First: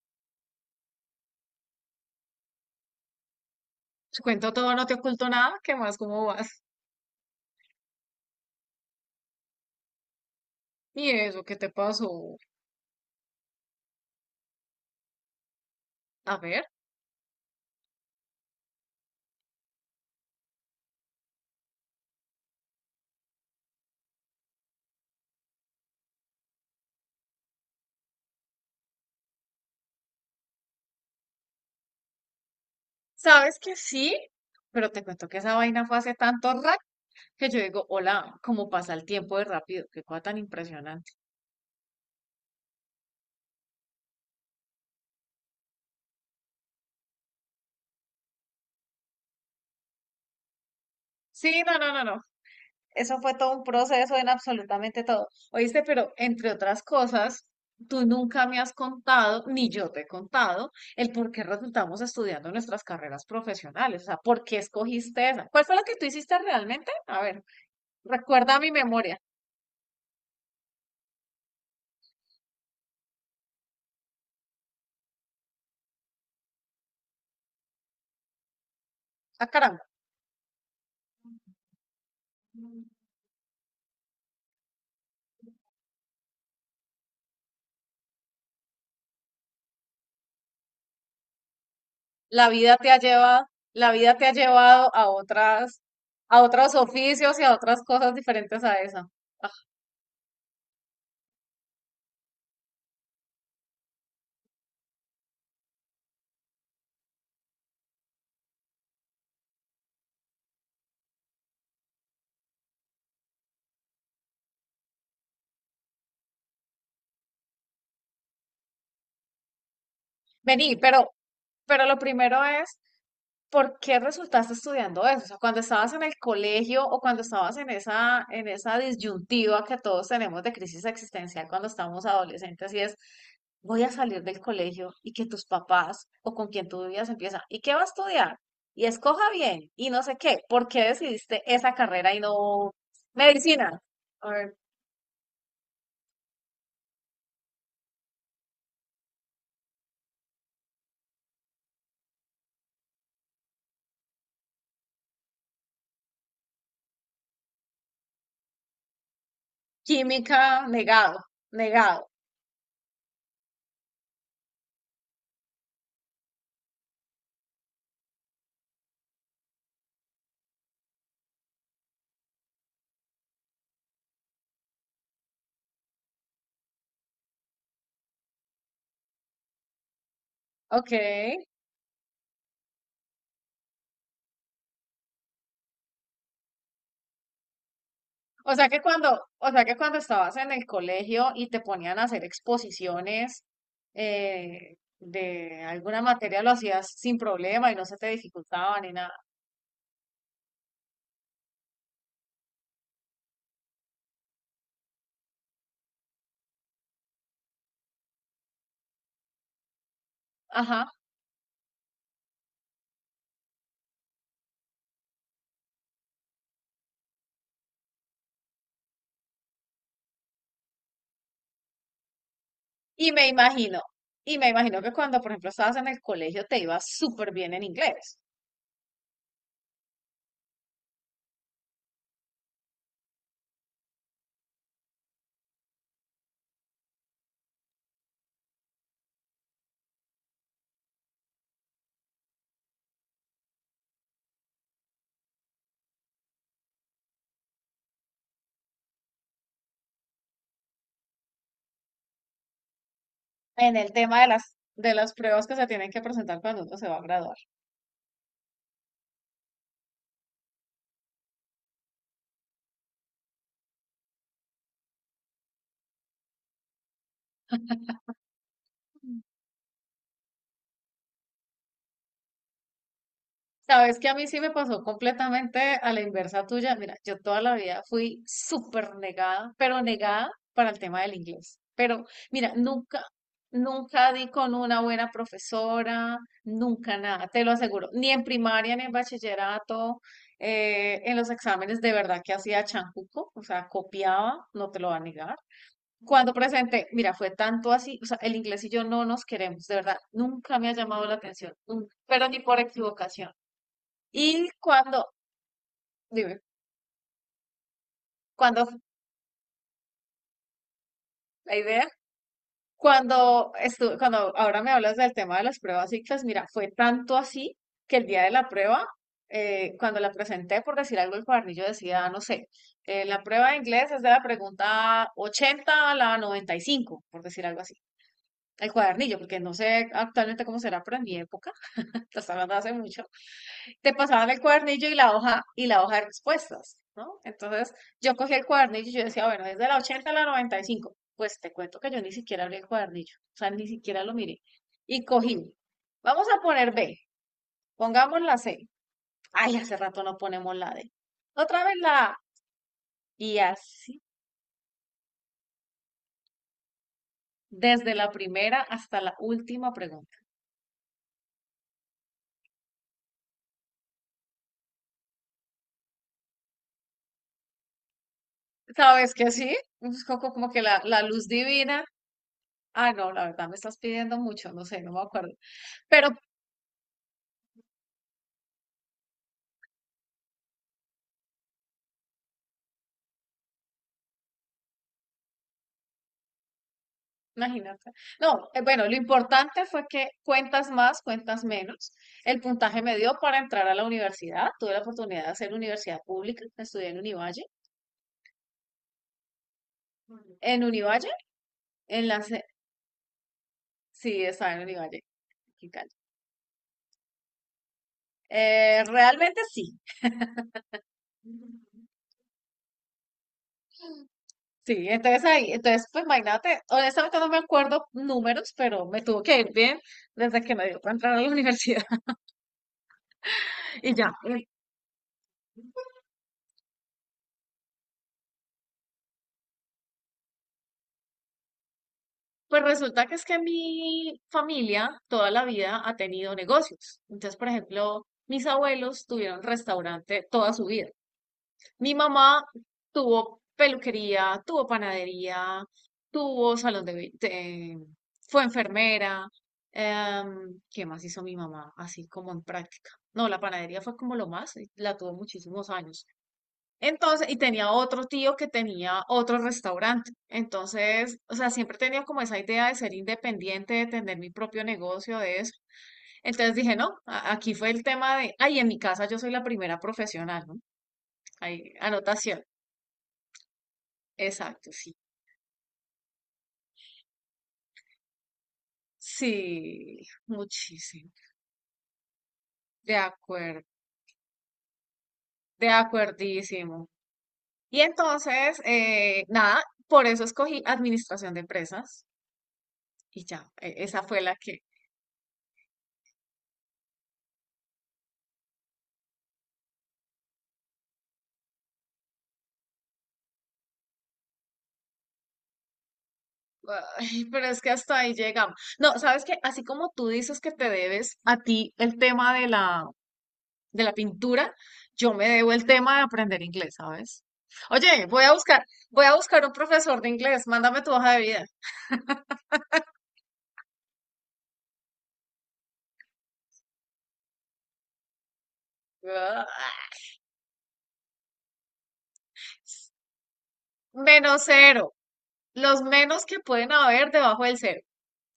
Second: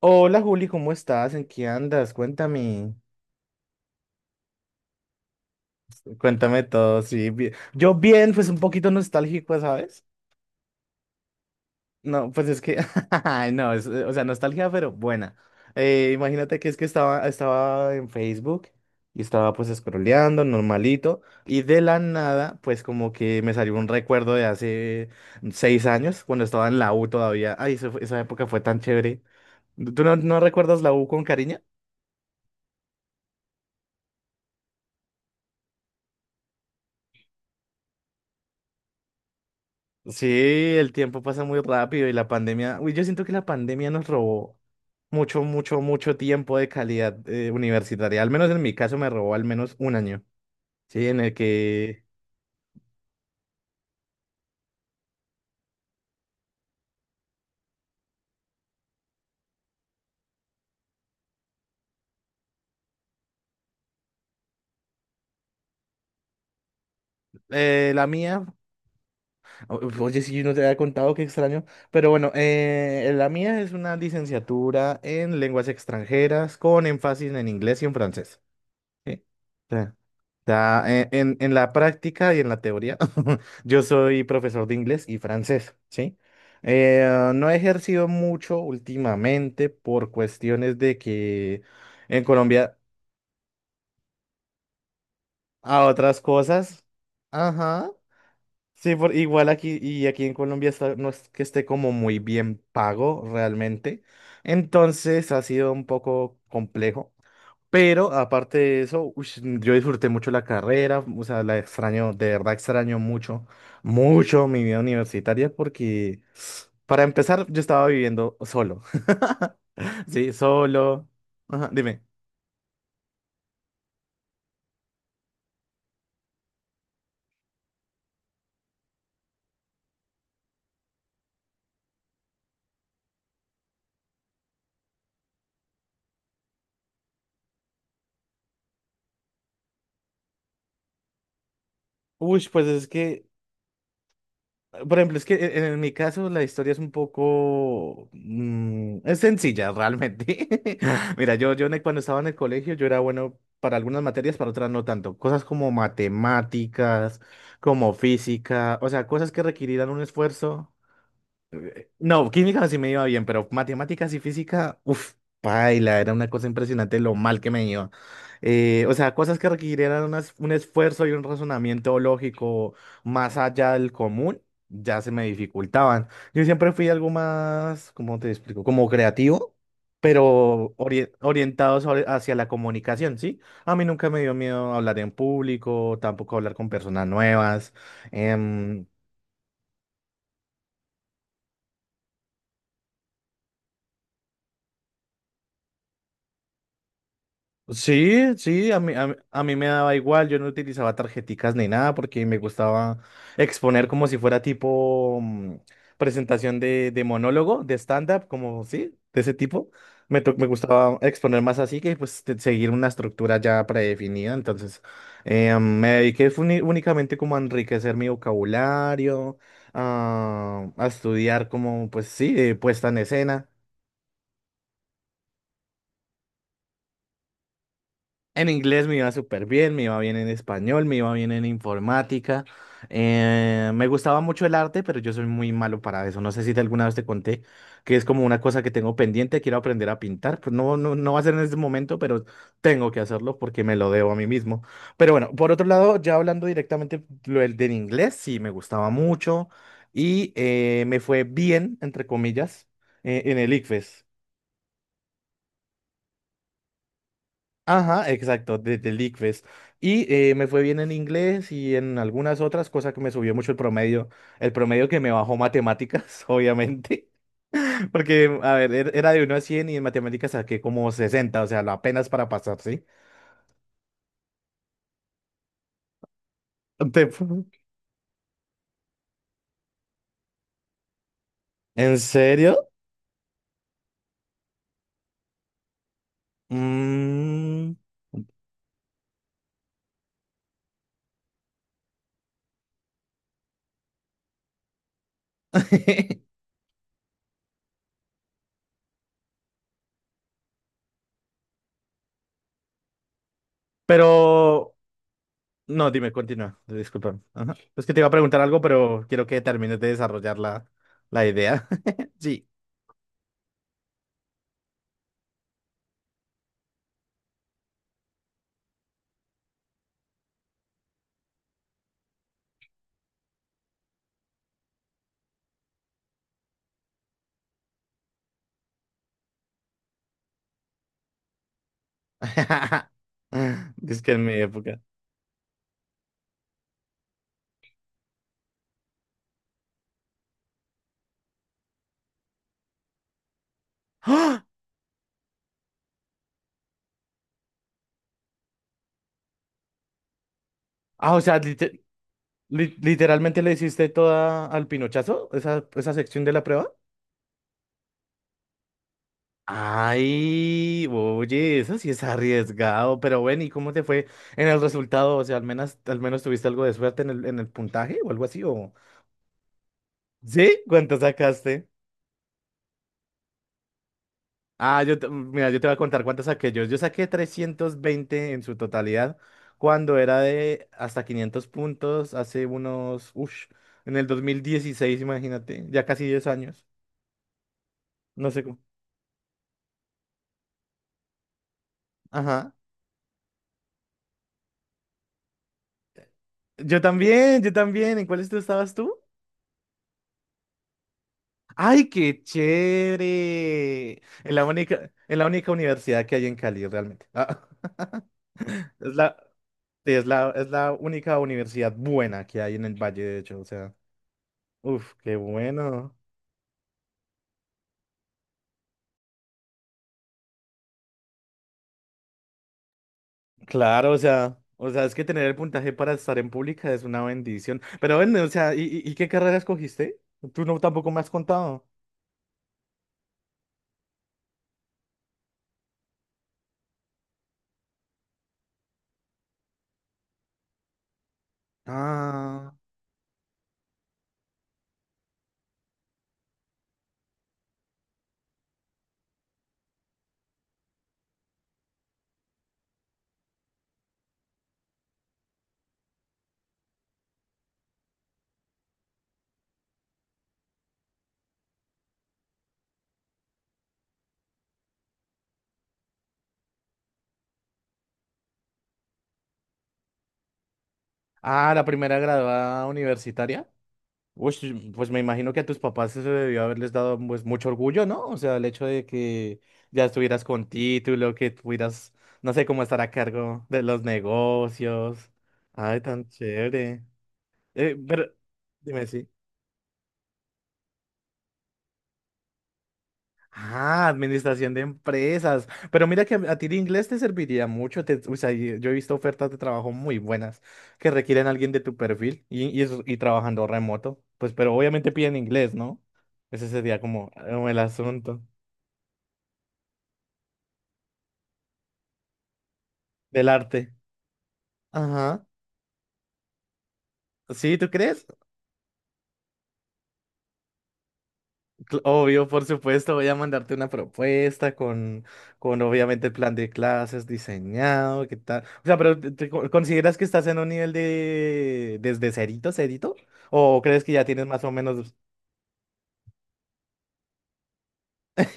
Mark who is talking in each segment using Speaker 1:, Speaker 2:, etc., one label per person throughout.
Speaker 1: Hola Juli, ¿cómo estás? ¿En qué andas? Cuéntame,
Speaker 2: Te cuento todo, no te oculto nada. ¿Qué más? ¿Cómo
Speaker 1: cuéntame
Speaker 2: vas?
Speaker 1: todo, sí. Yo bien, pues un poquito nostálgico, ¿sabes?
Speaker 2: ¿Y eso qué te
Speaker 1: No,
Speaker 2: pasó?
Speaker 1: pues es que, ay, no, es, o sea, nostalgia, pero buena.
Speaker 2: A
Speaker 1: Imagínate
Speaker 2: ver,
Speaker 1: que es que estaba en Facebook y estaba pues scrolleando, normalito, y de la nada, pues como que me salió un recuerdo de hace 6 años, cuando estaba en la U todavía. Ay, esa época fue tan chévere. ¿Tú no recuerdas la U con cariño?
Speaker 2: sabes que sí, pero te cuento que esa vaina fue hace tanto rato que yo digo, hola, cómo pasa el tiempo de rápido, qué cosa
Speaker 1: Sí,
Speaker 2: tan
Speaker 1: el
Speaker 2: impresionante.
Speaker 1: tiempo pasa muy rápido y la pandemia, uy, yo siento que la pandemia nos robó mucho, mucho, mucho tiempo de calidad universitaria. Al menos en mi caso me robó al menos un año, ¿sí? En el
Speaker 2: Sí, no, no, no,
Speaker 1: que
Speaker 2: no. Eso fue todo un proceso en absolutamente todo. Oíste, pero entre otras cosas, tú nunca me has contado, ni yo te he contado, el por qué resultamos estudiando nuestras carreras profesionales. O sea, ¿por qué escogiste esa? ¿Cuál fue la que tú hiciste realmente? A ver,
Speaker 1: la mía,
Speaker 2: recuerda mi memoria.
Speaker 1: oye, si yo no te había contado, qué extraño, pero bueno, la mía es una licenciatura en lenguas extranjeras con énfasis en inglés y en francés. Sí.
Speaker 2: Ah, caramba.
Speaker 1: Ya, ya, en la práctica y en la teoría, yo soy profesor de inglés y francés, ¿sí? No he ejercido mucho últimamente por cuestiones de que en
Speaker 2: La
Speaker 1: Colombia
Speaker 2: vida te ha llevado, la vida te ha llevado a otras,
Speaker 1: a otras
Speaker 2: a otros
Speaker 1: cosas,
Speaker 2: oficios y a otras
Speaker 1: ajá,
Speaker 2: cosas diferentes a
Speaker 1: sí,
Speaker 2: esa.
Speaker 1: por, igual
Speaker 2: Ah.
Speaker 1: aquí y aquí en Colombia no es que esté como muy bien pago realmente, entonces ha sido un poco complejo. Pero aparte de eso, ush, yo disfruté mucho la carrera, o sea, la extraño, de verdad extraño mucho, mucho mi vida universitaria porque, para empezar, yo estaba viviendo solo. Sí,
Speaker 2: Vení,
Speaker 1: solo. Ajá,
Speaker 2: pero lo
Speaker 1: dime.
Speaker 2: primero es ¿por qué resultaste estudiando eso? O sea, cuando estabas en el colegio o cuando estabas en esa disyuntiva que todos tenemos de crisis existencial cuando estamos adolescentes y es, voy a salir del colegio y que tus papás o con quien tú vivías empieza, ¿y qué va a estudiar? Y escoja bien y no sé qué, ¿por qué decidiste esa carrera y
Speaker 1: Uy, pues
Speaker 2: no
Speaker 1: es que,
Speaker 2: medicina? Or
Speaker 1: por ejemplo, es que en mi caso la historia es un poco... es sencilla, realmente. Mira, yo cuando estaba en el colegio yo era bueno para algunas materias, para otras no tanto. Cosas como matemáticas, como física, o sea, cosas que requerían un
Speaker 2: química,
Speaker 1: esfuerzo.
Speaker 2: negado, negado,
Speaker 1: No, química sí me iba bien, pero matemáticas y física, uff, paila, era una cosa impresionante lo mal que me iba. O sea, cosas que requirieran un esfuerzo y un razonamiento lógico más allá del común, ya se me dificultaban. Yo siempre fui algo más, ¿cómo te explico? Como creativo, pero
Speaker 2: ok.
Speaker 1: orientado hacia la comunicación, ¿sí? A mí nunca me dio miedo hablar en público, tampoco hablar con personas nuevas.
Speaker 2: O sea que
Speaker 1: em,
Speaker 2: cuando, o sea que cuando estabas en el colegio y te ponían a hacer exposiciones de alguna materia, lo hacías sin problema y no se te
Speaker 1: Sí, sí, a
Speaker 2: dificultaba ni
Speaker 1: mí, a, mí
Speaker 2: nada.
Speaker 1: a mí me daba igual, yo no utilizaba tarjeticas ni nada porque me gustaba exponer como si fuera tipo presentación de monólogo, de stand-up, como sí, de ese tipo. Me
Speaker 2: Ajá.
Speaker 1: gustaba exponer más así que pues seguir una estructura ya predefinida, entonces me dediqué fue únicamente como a enriquecer mi vocabulario, a estudiar como pues sí, puesta en
Speaker 2: Y me
Speaker 1: escena.
Speaker 2: imagino, y me imagino que cuando, por ejemplo, estabas en el colegio te ibas súper bien en inglés,
Speaker 1: En inglés me iba súper bien, me iba bien en español, me iba bien en informática. Me gustaba mucho el arte, pero yo soy muy malo para eso. No sé si te alguna vez te conté que es como una cosa que tengo pendiente, quiero aprender a pintar. Pues no, no, no va a ser en este momento, pero tengo que hacerlo porque me lo debo a mí mismo. Pero bueno, por otro lado, ya hablando directamente lo del inglés, sí me gustaba mucho y me fue bien, entre comillas, en el
Speaker 2: en el
Speaker 1: ICFES.
Speaker 2: tema de las pruebas que se tienen que presentar cuando uno se va a graduar.
Speaker 1: Ajá, exacto, de Liquest. Y me fue bien en inglés y en algunas otras cosas que me subió mucho el promedio. El promedio que me bajó matemáticas, obviamente. Porque, a ver, era de 1 a 100 y en matemáticas saqué como 60, o sea, lo apenas para pasar, ¿sí?
Speaker 2: ¿Sabes que a mí sí me pasó completamente a la inversa tuya? Mira, yo toda
Speaker 1: Te-
Speaker 2: la vida fui súper negada, pero negada para el tema del inglés.
Speaker 1: ¿En
Speaker 2: Pero mira,
Speaker 1: serio?
Speaker 2: nunca, nunca di con una buena profesora, nunca nada, te lo
Speaker 1: Mm.
Speaker 2: aseguro. Ni en primaria, ni en bachillerato, en los exámenes de verdad que hacía chancuco, o sea, copiaba, no te lo va a negar. Cuando presenté, mira, fue tanto así, o sea, el inglés y yo no nos queremos, de verdad, nunca me ha llamado la atención, nunca, pero ni por equivocación. Y
Speaker 1: Pero,
Speaker 2: cuando,
Speaker 1: no, dime,
Speaker 2: dime,
Speaker 1: continúa, disculpa. Ajá. Es que te iba a preguntar algo,
Speaker 2: cuando,
Speaker 1: pero quiero que termines de desarrollar la
Speaker 2: la
Speaker 1: idea.
Speaker 2: idea,
Speaker 1: Sí.
Speaker 2: cuando estuve, cuando ahora me hablas del tema de las pruebas ICFES, mira, fue tanto así que el día de la prueba, cuando la presenté, por decir algo, el cuadernillo decía, no sé, la prueba de inglés es de la pregunta 80 a la 95 por decir algo así. El cuadernillo, porque no sé actualmente cómo será, pero en mi época, hasta hablando hace mucho, te
Speaker 1: Es que en
Speaker 2: pasaban
Speaker 1: mi
Speaker 2: el
Speaker 1: época.
Speaker 2: cuadernillo y la hoja de respuestas, ¿no? Entonces yo cogí el cuadernillo y yo decía, bueno, desde la 80 a la 95, pues te cuento que yo ni siquiera abrí el cuadernillo, o sea, ni siquiera lo miré.
Speaker 1: ¡Ah!
Speaker 2: Y cogí, vamos a poner B, pongamos la C. Ay, hace rato no ponemos la D.
Speaker 1: Ah, o sea,
Speaker 2: Otra vez la A. Y
Speaker 1: literalmente le hiciste
Speaker 2: así,
Speaker 1: toda al pinochazo, esa sección de la prueba.
Speaker 2: desde la primera hasta la última pregunta.
Speaker 1: Ay, oye, eso sí es arriesgado, pero bueno, ¿y cómo te fue en el resultado? O sea, al menos tuviste algo de suerte en el puntaje o algo así, ¿o
Speaker 2: ¿Sabes que sí? Es como
Speaker 1: sí?
Speaker 2: que la,
Speaker 1: ¿Cuánto
Speaker 2: la luz
Speaker 1: sacaste?
Speaker 2: divina. Ah, no, la verdad me estás pidiendo mucho, no
Speaker 1: Ah,
Speaker 2: sé, no me acuerdo.
Speaker 1: mira, yo te voy a contar
Speaker 2: Pero
Speaker 1: cuántas saqué yo. Yo saqué 320 en su totalidad cuando era de hasta 500 puntos hace unos, uff, en el 2016. Imagínate, ya casi 10 años.
Speaker 2: imagínate.
Speaker 1: No sé
Speaker 2: No,
Speaker 1: cómo.
Speaker 2: bueno, lo importante fue que cuentas más, cuentas menos. El
Speaker 1: Ajá.
Speaker 2: puntaje me dio para entrar a la universidad. Tuve la oportunidad de hacer universidad pública.
Speaker 1: Yo
Speaker 2: Estudié en
Speaker 1: también,
Speaker 2: Univalle.
Speaker 1: yo también. ¿En cuáles tú estabas tú?
Speaker 2: En Univalle,
Speaker 1: ¡Ay,
Speaker 2: en la...
Speaker 1: qué chévere!
Speaker 2: sí,
Speaker 1: En la
Speaker 2: estaba en
Speaker 1: única,
Speaker 2: Univalle
Speaker 1: en la única
Speaker 2: aquí en Cali.
Speaker 1: universidad que hay en Cali, realmente. Ah, Es la,
Speaker 2: Realmente sí.
Speaker 1: sí, es la única universidad buena que hay en el Valle, de hecho, o sea.
Speaker 2: Sí,
Speaker 1: Uf, qué
Speaker 2: entonces ahí, entonces
Speaker 1: bueno.
Speaker 2: pues imagínate, honestamente no me acuerdo números, pero me tuvo que ir bien desde que me dio para entrar a la universidad
Speaker 1: Claro,
Speaker 2: y
Speaker 1: o
Speaker 2: ya.
Speaker 1: sea, o sea, es que tener el puntaje para estar en pública es una bendición. Pero bueno, o sea, ¿y qué carrera escogiste? Tú no tampoco me has contado.
Speaker 2: Pues resulta que es que mi familia toda la vida ha tenido negocios. Entonces, por ejemplo, mis abuelos tuvieron restaurante toda su vida. Mi mamá
Speaker 1: Ah,
Speaker 2: tuvo peluquería, tuvo panadería, tuvo salón de... be- de- fue enfermera. ¿Qué más hizo mi mamá? Así como en práctica. No, la panadería fue como lo más, y la tuvo muchísimos años. Entonces, y tenía otro tío que tenía otro restaurante. Entonces, o sea, siempre he tenido como esa idea de ser independiente, de tener mi propio negocio, de eso. Entonces dije, no, aquí fue el tema de, ay, en mi casa yo soy la primera profesional, ¿no?
Speaker 1: ah, la
Speaker 2: Ahí,
Speaker 1: primera
Speaker 2: anotación.
Speaker 1: graduada universitaria. Uy, sí,
Speaker 2: Exacto,
Speaker 1: pues
Speaker 2: sí.
Speaker 1: me imagino que a tus papás eso debió haberles dado pues mucho orgullo, ¿no? O sea, el hecho de que ya
Speaker 2: Sí,
Speaker 1: estuvieras con
Speaker 2: muchísimo.
Speaker 1: título, que tuvieras, no sé, cómo estar a
Speaker 2: De
Speaker 1: cargo
Speaker 2: acuerdo,
Speaker 1: de los negocios.
Speaker 2: de
Speaker 1: Ay, tan chévere.
Speaker 2: acuerdísimo. Y
Speaker 1: Pero,
Speaker 2: entonces,
Speaker 1: dime, sí.
Speaker 2: nada, por eso escogí administración de empresas y ya,
Speaker 1: Ah,
Speaker 2: esa fue la
Speaker 1: administración
Speaker 2: que.
Speaker 1: de empresas. Pero mira que a ti el inglés te serviría mucho. O sea, yo he visto ofertas de trabajo muy buenas que requieren a alguien de tu perfil y trabajando remoto. Pues, pero obviamente piden inglés, ¿no? Ese sería como,
Speaker 2: Ay, pero
Speaker 1: como el
Speaker 2: es que hasta ahí
Speaker 1: asunto
Speaker 2: llegamos. No, sabes que así como tú dices que te debes a ti el tema
Speaker 1: del arte.
Speaker 2: de la pintura, yo
Speaker 1: Ajá.
Speaker 2: me debo el tema de aprender inglés, ¿sabes?
Speaker 1: ¿Sí, tú
Speaker 2: Oye,
Speaker 1: crees?
Speaker 2: voy a buscar un profesor de inglés, mándame tu hoja de vida.
Speaker 1: Obvio, por supuesto, voy a mandarte una propuesta con obviamente el plan de clases diseñado, ¿qué tal? O sea, pero
Speaker 2: Ah,
Speaker 1: consideras que estás en un nivel de desde cerito, cerito? ¿O crees que ya tienes más
Speaker 2: menos
Speaker 1: o menos?
Speaker 2: cero, los menos que pueden haber debajo del cero.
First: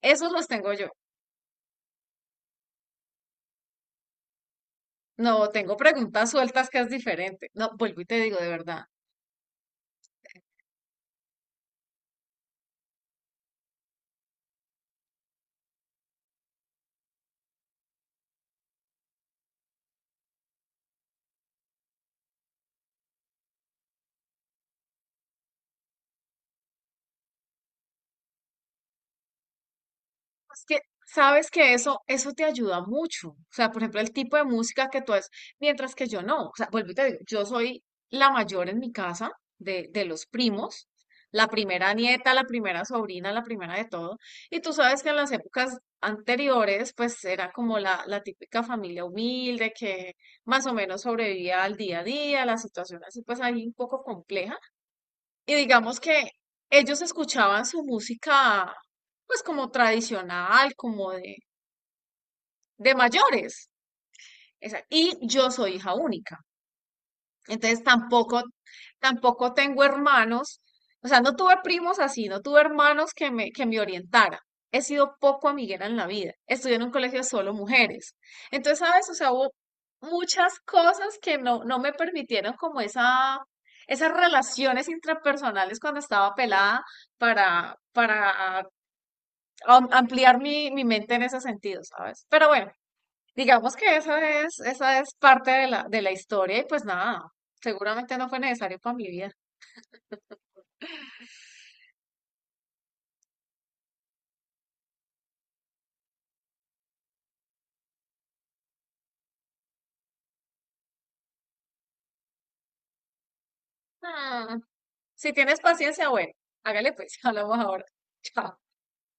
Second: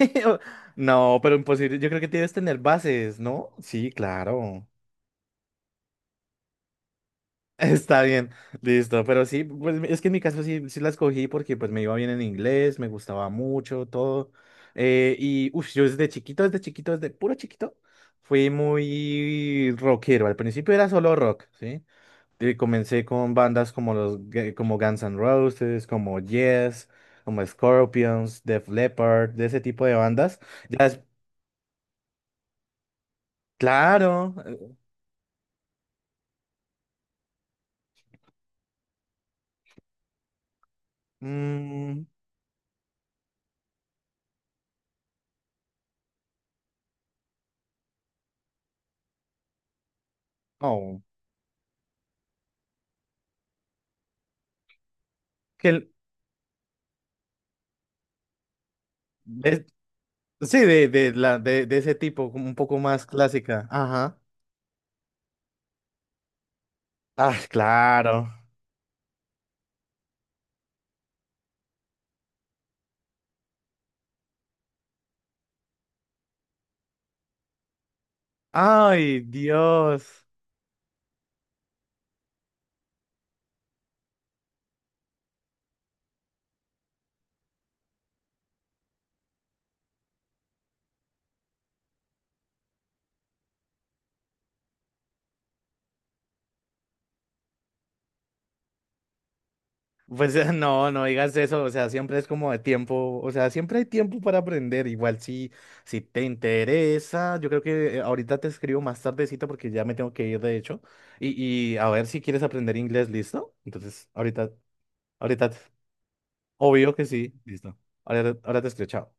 Speaker 2: Esos los tengo yo.
Speaker 1: No, pero imposible. Yo creo que tienes que tener bases, ¿no? Sí, claro.
Speaker 2: No, tengo preguntas sueltas que es diferente. No,
Speaker 1: Está
Speaker 2: vuelvo y te
Speaker 1: bien,
Speaker 2: digo de verdad.
Speaker 1: listo, pero sí, pues es que en mi caso sí, sí la escogí porque pues me iba bien en inglés, me gustaba mucho todo, y uff, yo desde chiquito, desde chiquito, desde puro chiquito, fui muy rockero, al principio era solo rock, ¿sí? Y comencé con bandas como como Guns N' Roses, como Yes, como Scorpions, Def Leppard, de ese tipo de bandas,
Speaker 2: Es que
Speaker 1: ya,
Speaker 2: sabes que eso te ayuda mucho. O sea, por ejemplo, el
Speaker 1: claro,
Speaker 2: tipo de música que tú haces, mientras que yo no. O sea, vuelvo y te digo, yo soy la mayor en mi casa de los primos, la primera
Speaker 1: mm,
Speaker 2: nieta, la primera sobrina, la primera de todo. Y tú sabes que en las épocas anteriores, pues era como la típica familia humilde que más o
Speaker 1: oh,
Speaker 2: menos sobrevivía al día a día, la situación así, pues ahí un poco compleja. Y
Speaker 1: que...
Speaker 2: digamos que ellos escuchaban su música, pues
Speaker 1: ¿Ves?
Speaker 2: como
Speaker 1: Sí,
Speaker 2: tradicional,
Speaker 1: de, de,
Speaker 2: como
Speaker 1: la, de, de ese tipo, como un poco
Speaker 2: de
Speaker 1: más clásica.
Speaker 2: mayores.
Speaker 1: Ajá.
Speaker 2: Esa- Y yo soy hija única.
Speaker 1: Ah,
Speaker 2: Entonces
Speaker 1: claro.
Speaker 2: tampoco, tampoco tengo hermanos, o sea, no tuve primos así, no tuve hermanos que me orientaran. He sido poco amiguera en la vida. Estudié en un colegio de solo mujeres. Entonces, ¿sabes? O
Speaker 1: Ay,
Speaker 2: sea, hubo
Speaker 1: Dios.
Speaker 2: muchas cosas que no, no me permitieron como esa, esas relaciones intrapersonales cuando estaba pelada para ampliar mi, mi mente en ese sentido, ¿sabes? Pero bueno, digamos que eso es, esa es parte de la historia y pues nada, seguramente no fue necesario para mi vida.
Speaker 1: Pues no, no digas eso. O sea, siempre es como de tiempo. O sea, siempre hay tiempo para aprender. Igual si, si te interesa. Yo creo que ahorita te escribo más tardecito porque ya me tengo que ir, de hecho. Y a ver si quieres aprender inglés, ¿listo? Entonces, ahorita,
Speaker 2: Ah, si
Speaker 1: ahorita,
Speaker 2: tienes paciencia, bueno, hágale
Speaker 1: obvio que
Speaker 2: pues,
Speaker 1: sí.
Speaker 2: hablamos
Speaker 1: Listo.
Speaker 2: ahora.
Speaker 1: Ahora,
Speaker 2: Chao.
Speaker 1: ahora te escribo, chao.